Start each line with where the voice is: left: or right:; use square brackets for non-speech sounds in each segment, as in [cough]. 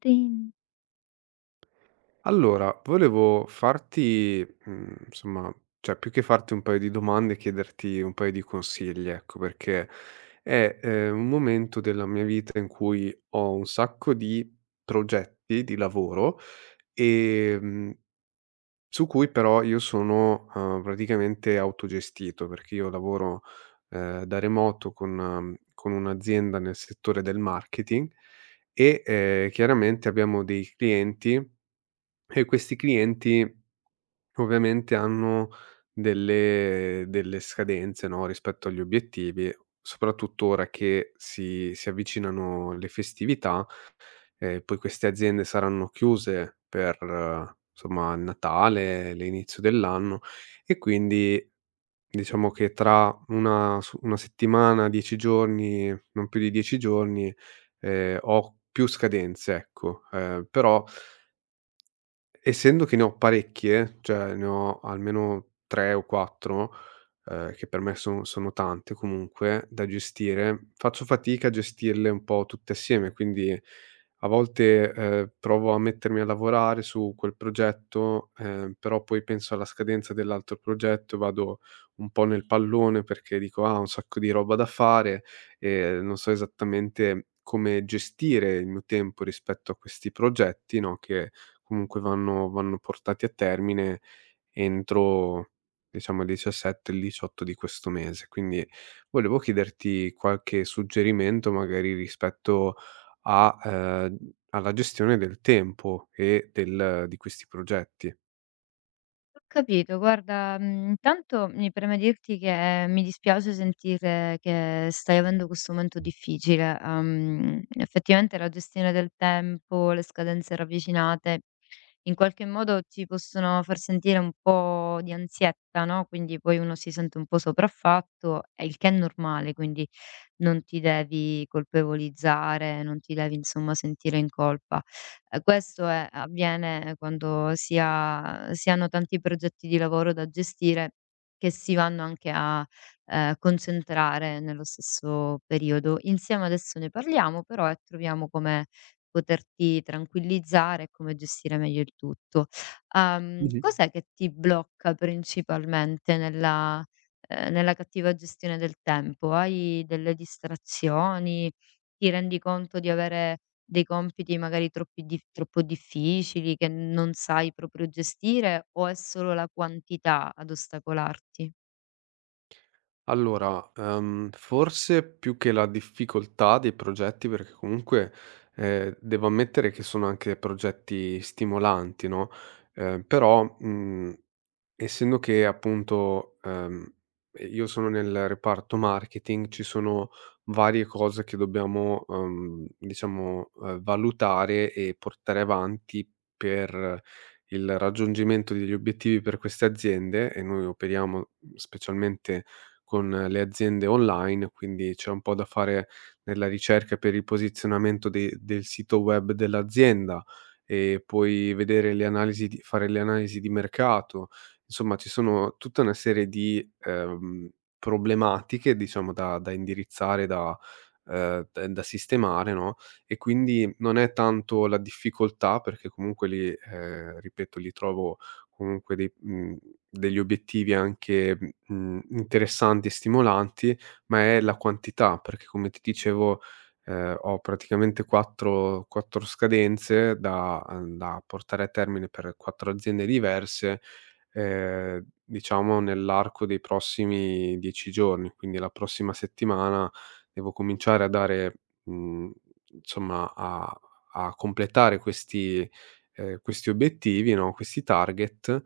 left: Tin.
right: Allora, volevo farti, insomma, cioè più che farti un paio di domande, chiederti un paio di consigli, ecco, perché è, un momento della mia vita in cui ho un sacco di progetti di lavoro, ehm, su cui però io sono, praticamente autogestito, perché io lavoro, da remoto con un'azienda nel settore del marketing e, chiaramente abbiamo dei clienti e questi clienti ovviamente hanno delle scadenze, no, rispetto agli obiettivi, soprattutto ora che si avvicinano le festività, poi queste aziende saranno chiuse per, insomma, il Natale, l'inizio dell'anno e quindi diciamo che tra una settimana, 10 giorni, non più di 10 giorni, ho più scadenze, ecco. Però, essendo che ne ho parecchie, cioè ne ho almeno 3 o 4, che per me sono tante comunque da gestire, faccio fatica a gestirle un po' tutte assieme, quindi a volte, provo a mettermi a lavorare su quel progetto, però poi penso alla scadenza dell'altro progetto e vado un po' nel pallone perché dico: "Ah, ho un sacco di roba da fare e non so esattamente come gestire il mio tempo rispetto a questi progetti", no, che comunque vanno portati a termine entro diciamo il 17 il 18 di questo mese. Quindi volevo chiederti qualche suggerimento magari rispetto a, alla gestione del tempo e del di questi progetti.
left: Ho capito, guarda, intanto mi preme dirti che mi dispiace sentire che stai avendo questo momento difficile. Effettivamente la gestione del tempo, le scadenze ravvicinate in qualche modo ti possono far sentire un po' di ansietta, no, quindi poi uno si sente un po' sopraffatto, e il che è normale, quindi non ti devi colpevolizzare, non ti devi insomma sentire in colpa. Questo è avviene quando si hanno tanti progetti di lavoro da gestire, che si vanno anche a, concentrare nello stesso periodo. Insieme adesso ne parliamo, però e troviamo come poterti tranquillizzare e come gestire meglio il tutto. Cos'è che ti blocca principalmente nella nella cattiva gestione del tempo? Hai delle distrazioni? Ti rendi conto di avere dei compiti magari troppi dif troppo difficili che non sai proprio gestire, o è solo la quantità ad ostacolarti?
right: Allora, forse più che la difficoltà dei progetti, perché comunque, devo ammettere che sono anche progetti stimolanti, no, però, mhmm essendo che appunto, io sono nel reparto marketing, ci sono varie cose che dobbiamo, diciamo, valutare e portare avanti per il raggiungimento degli obiettivi per queste aziende e noi operiamo specialmente con le aziende online, quindi c'è un po' da fare nella ricerca per il posizionamento de del sito web dell'azienda e poi vedere le analisi di fare le analisi di mercato. Insomma, ci sono tutta una serie di, problematiche, diciamo, da indirizzare, da sistemare, no, e quindi non è tanto la difficoltà, perché comunque lì, ripeto, lì trovo comunque degli obiettivi anche, interessanti e stimolanti, ma è la quantità, perché come ti dicevo, ho praticamente 4 scadenze da portare a termine per 4 aziende diverse diciamo nell'arco dei prossimi 10 giorni, quindi la prossima settimana devo cominciare a dare, mhmm, insomma a completare questi questi obiettivi, no, questi target,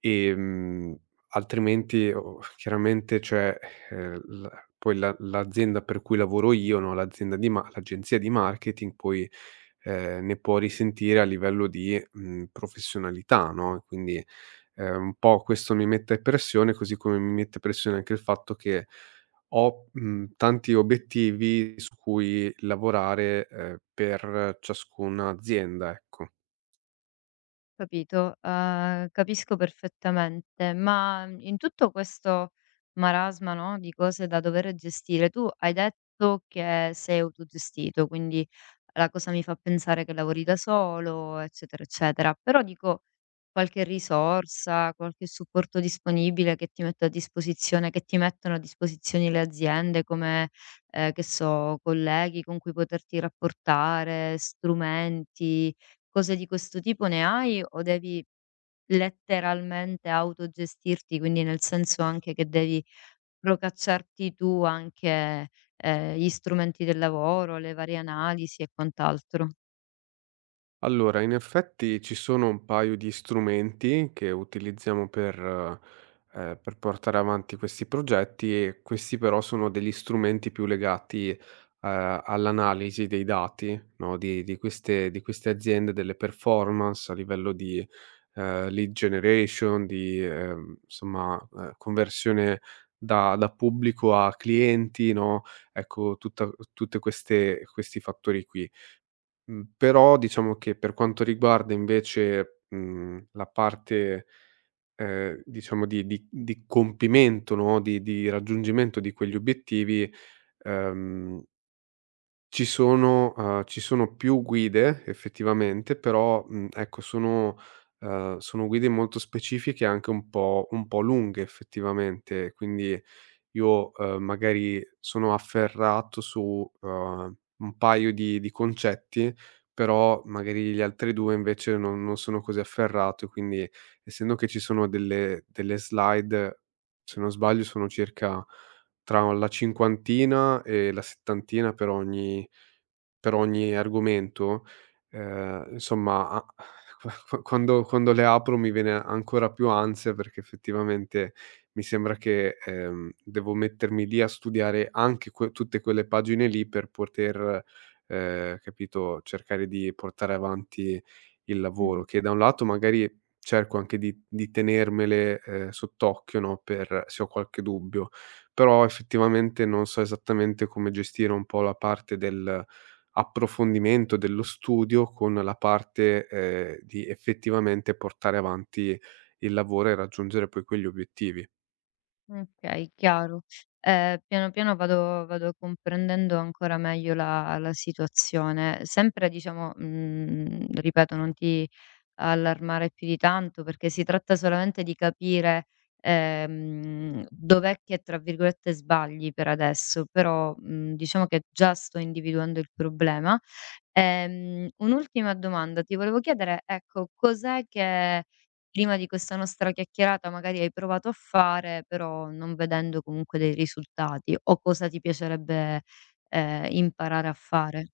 right: ehm, altrimenti o chiaramente cioè, l poi la l'azienda per cui lavoro io, no, l'agenzia di marketing poi, ne può risentire a livello di, professionalità, no, e quindi un po' questo mi mette pressione, così come mi mette pressione anche il fatto che ho, tanti obiettivi su cui lavorare, per ciascuna azienda, ecco.
left: Capito, capisco perfettamente, ma in tutto questo marasma, no, di cose da dover gestire, tu hai detto che sei autogestito, quindi la cosa mi fa pensare che lavori da solo, eccetera, eccetera. Però dico, qualche risorsa, qualche supporto disponibile che ti mettono a disposizione le aziende, come, che so, colleghi con cui poterti rapportare, strumenti. Cose di questo tipo ne hai, o devi letteralmente autogestirti, quindi nel senso anche che devi procacciarti tu anche, gli strumenti del lavoro, le varie analisi e quant'altro?
right: Allora, in effetti ci sono un paio di strumenti che utilizziamo per portare avanti questi progetti e questi però sono degli strumenti più legati, all'analisi dei dati, no, di queste aziende, delle performance a livello di, lead generation, di, insomma, conversione da pubblico a clienti, no? Ecco, tutti questi fattori qui. Però diciamo che per quanto riguarda invece, la parte, diciamo di compimento, no, di raggiungimento di quegli obiettivi, ehm, ci sono più guide effettivamente, però, ecco sono guide molto specifiche e anche un po' lunghe effettivamente, quindi io, magari sono afferrato su, un paio di concetti, però magari gli altri 2 invece non sono così afferrato, quindi essendo che ci sono delle slide, se non sbaglio sono circa tra la cinquantina e la settantina per ogni argomento, insomma a [laughs] quando le apro mi viene ancora più ansia perché effettivamente mi sembra che, devo mettermi lì a studiare anche que tutte quelle pagine lì per poter, capito, cercare di portare avanti il
left: Mh,
right: lavoro, che da un lato magari cerco anche di tenermele, sott'occhio, no, per se ho qualche dubbio, però effettivamente non so esattamente come gestire un po' la parte del approfondimento dello studio con la parte, di effettivamente portare avanti il lavoro e raggiungere poi quegli obiettivi.
left: okay, chiaro. Piano piano vado comprendendo ancora meglio la situazione. Sempre diciamo, mhmm, ripeto, non ti allarmare più di tanto, perché si tratta solamente di capire, dov'è che, tra virgolette, "sbagli" per adesso, però, mhmm, diciamo che già sto individuando il problema. Un'ultima domanda, ti volevo chiedere, ecco, cos'è che prima di questa nostra chiacchierata magari hai provato a fare, però non vedendo comunque dei risultati, o cosa ti piacerebbe, imparare a fare?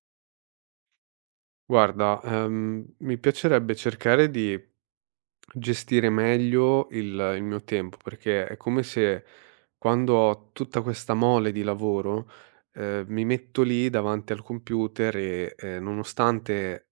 right: Guarda, mi piacerebbe cercare di gestire meglio il mio tempo, perché è come se quando ho tutta questa mole di lavoro, mi metto lì davanti al computer e, nonostante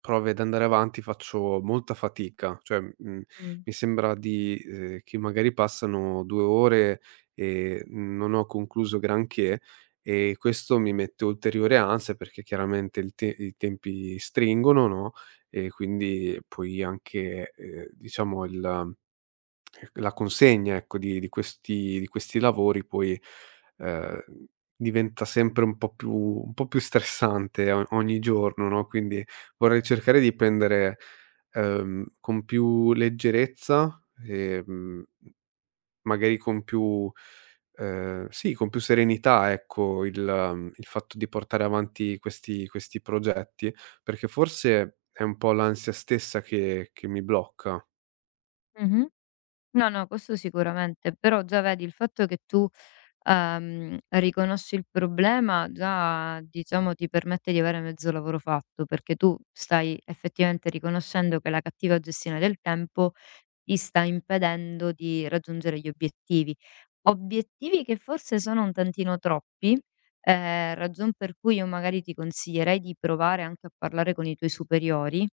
right: prove ad andare avanti faccio molta fatica, cioè,
left: Mh.
right: mi sembra di che magari passano 2 ore e non ho concluso granché e questo mi mette ulteriore ansia perché chiaramente il te i tempi stringono, no, e quindi poi anche, diciamo il la consegna, ecco, di questi lavori poi, ehm, diventa sempre un po' più stressante o ogni giorno, no, quindi vorrei cercare di prendere, con più leggerezza, ehm, magari con più sì, con più serenità, ecco, il fatto di portare avanti questi progetti, perché forse è un po' l'ansia stessa che mi blocca.
left: Mh-mh. No, no, questo sicuramente, però già vedi il fatto che tu, riconosci il problema già, diciamo, ti permette di avere mezzo lavoro fatto, perché tu stai effettivamente riconoscendo che la cattiva gestione del tempo ti sta impedendo di raggiungere gli obiettivi. Obiettivi che forse sono un tantino troppi, ragion per cui io magari ti consiglierei di provare anche a parlare con i tuoi superiori,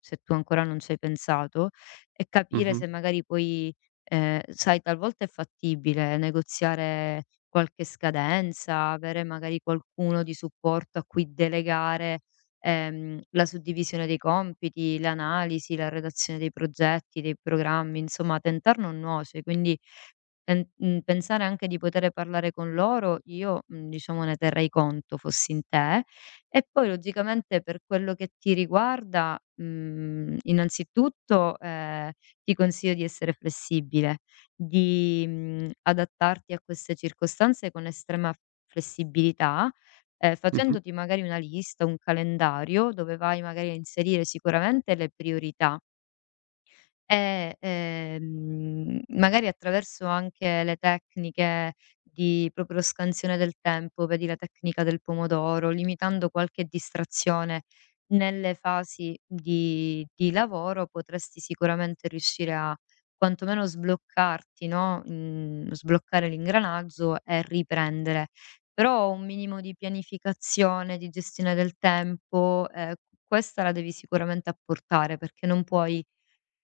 left: se tu ancora non ci hai pensato, e capire
right: Mh-mh,
left: se magari puoi sai, talvolta è fattibile negoziare qualche scadenza, avere magari qualcuno di supporto a cui delegare la suddivisione dei compiti, l'analisi, la redazione dei progetti, dei programmi, insomma tentar non nuoce, quindi pensare anche di poter parlare con loro, io, mhmm, diciamo ne terrei conto fossi in te. E poi logicamente per quello che ti riguarda, mhmm, innanzitutto, ti consiglio di essere flessibile, di, mhmm, adattarti a queste circostanze con estrema flessibilità,
right: mh-mh,
left: facendoti magari una lista, un calendario dove vai magari a inserire sicuramente le priorità e, magari attraverso anche le tecniche di proprio scansione del tempo, vedi la tecnica del pomodoro, limitando qualche distrazione nelle fasi di lavoro, potresti sicuramente riuscire a quantomeno sbloccarti, no, mhmm, sbloccare l'ingranaggio e riprendere. Però un minimo di pianificazione, di gestione del tempo, questa la devi sicuramente apportare, perché non puoi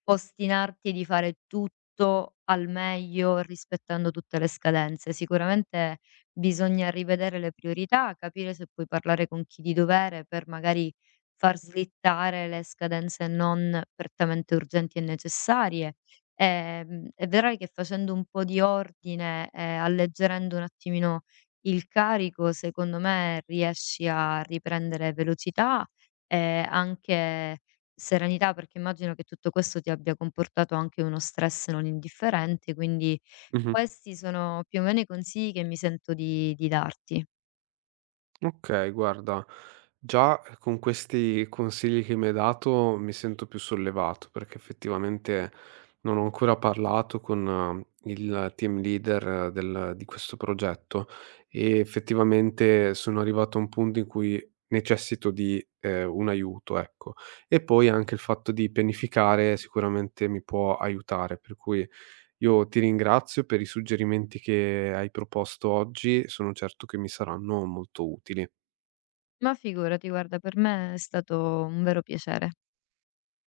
left: ostinarti di fare tutto al meglio rispettando tutte le scadenze. Sicuramente bisogna rivedere le priorità, capire se puoi parlare con chi di dovere per magari far slittare le scadenze non prettamente urgenti e necessarie. E vedrai che facendo un po' di ordine e alleggerendo un attimino il carico, secondo me riesci a riprendere velocità e anche serenità, perché immagino che tutto questo ti abbia comportato anche uno stress non indifferente, quindi
right: mh-mh.
left: questi sono più o meno i consigli che mi sento di darti.
right: Okay, guarda, già con questi consigli che mi hai dato mi sento più sollevato, perché effettivamente non ho ancora parlato con il team leader del di questo progetto e effettivamente sono arrivato a un punto in cui necessito di, un aiuto, ecco. E poi anche il fatto di pianificare sicuramente mi può aiutare, per cui io ti ringrazio per i suggerimenti che hai proposto oggi, sono certo che mi saranno molto utili.
left: Ma figurati, guarda, per me è stato un vero piacere.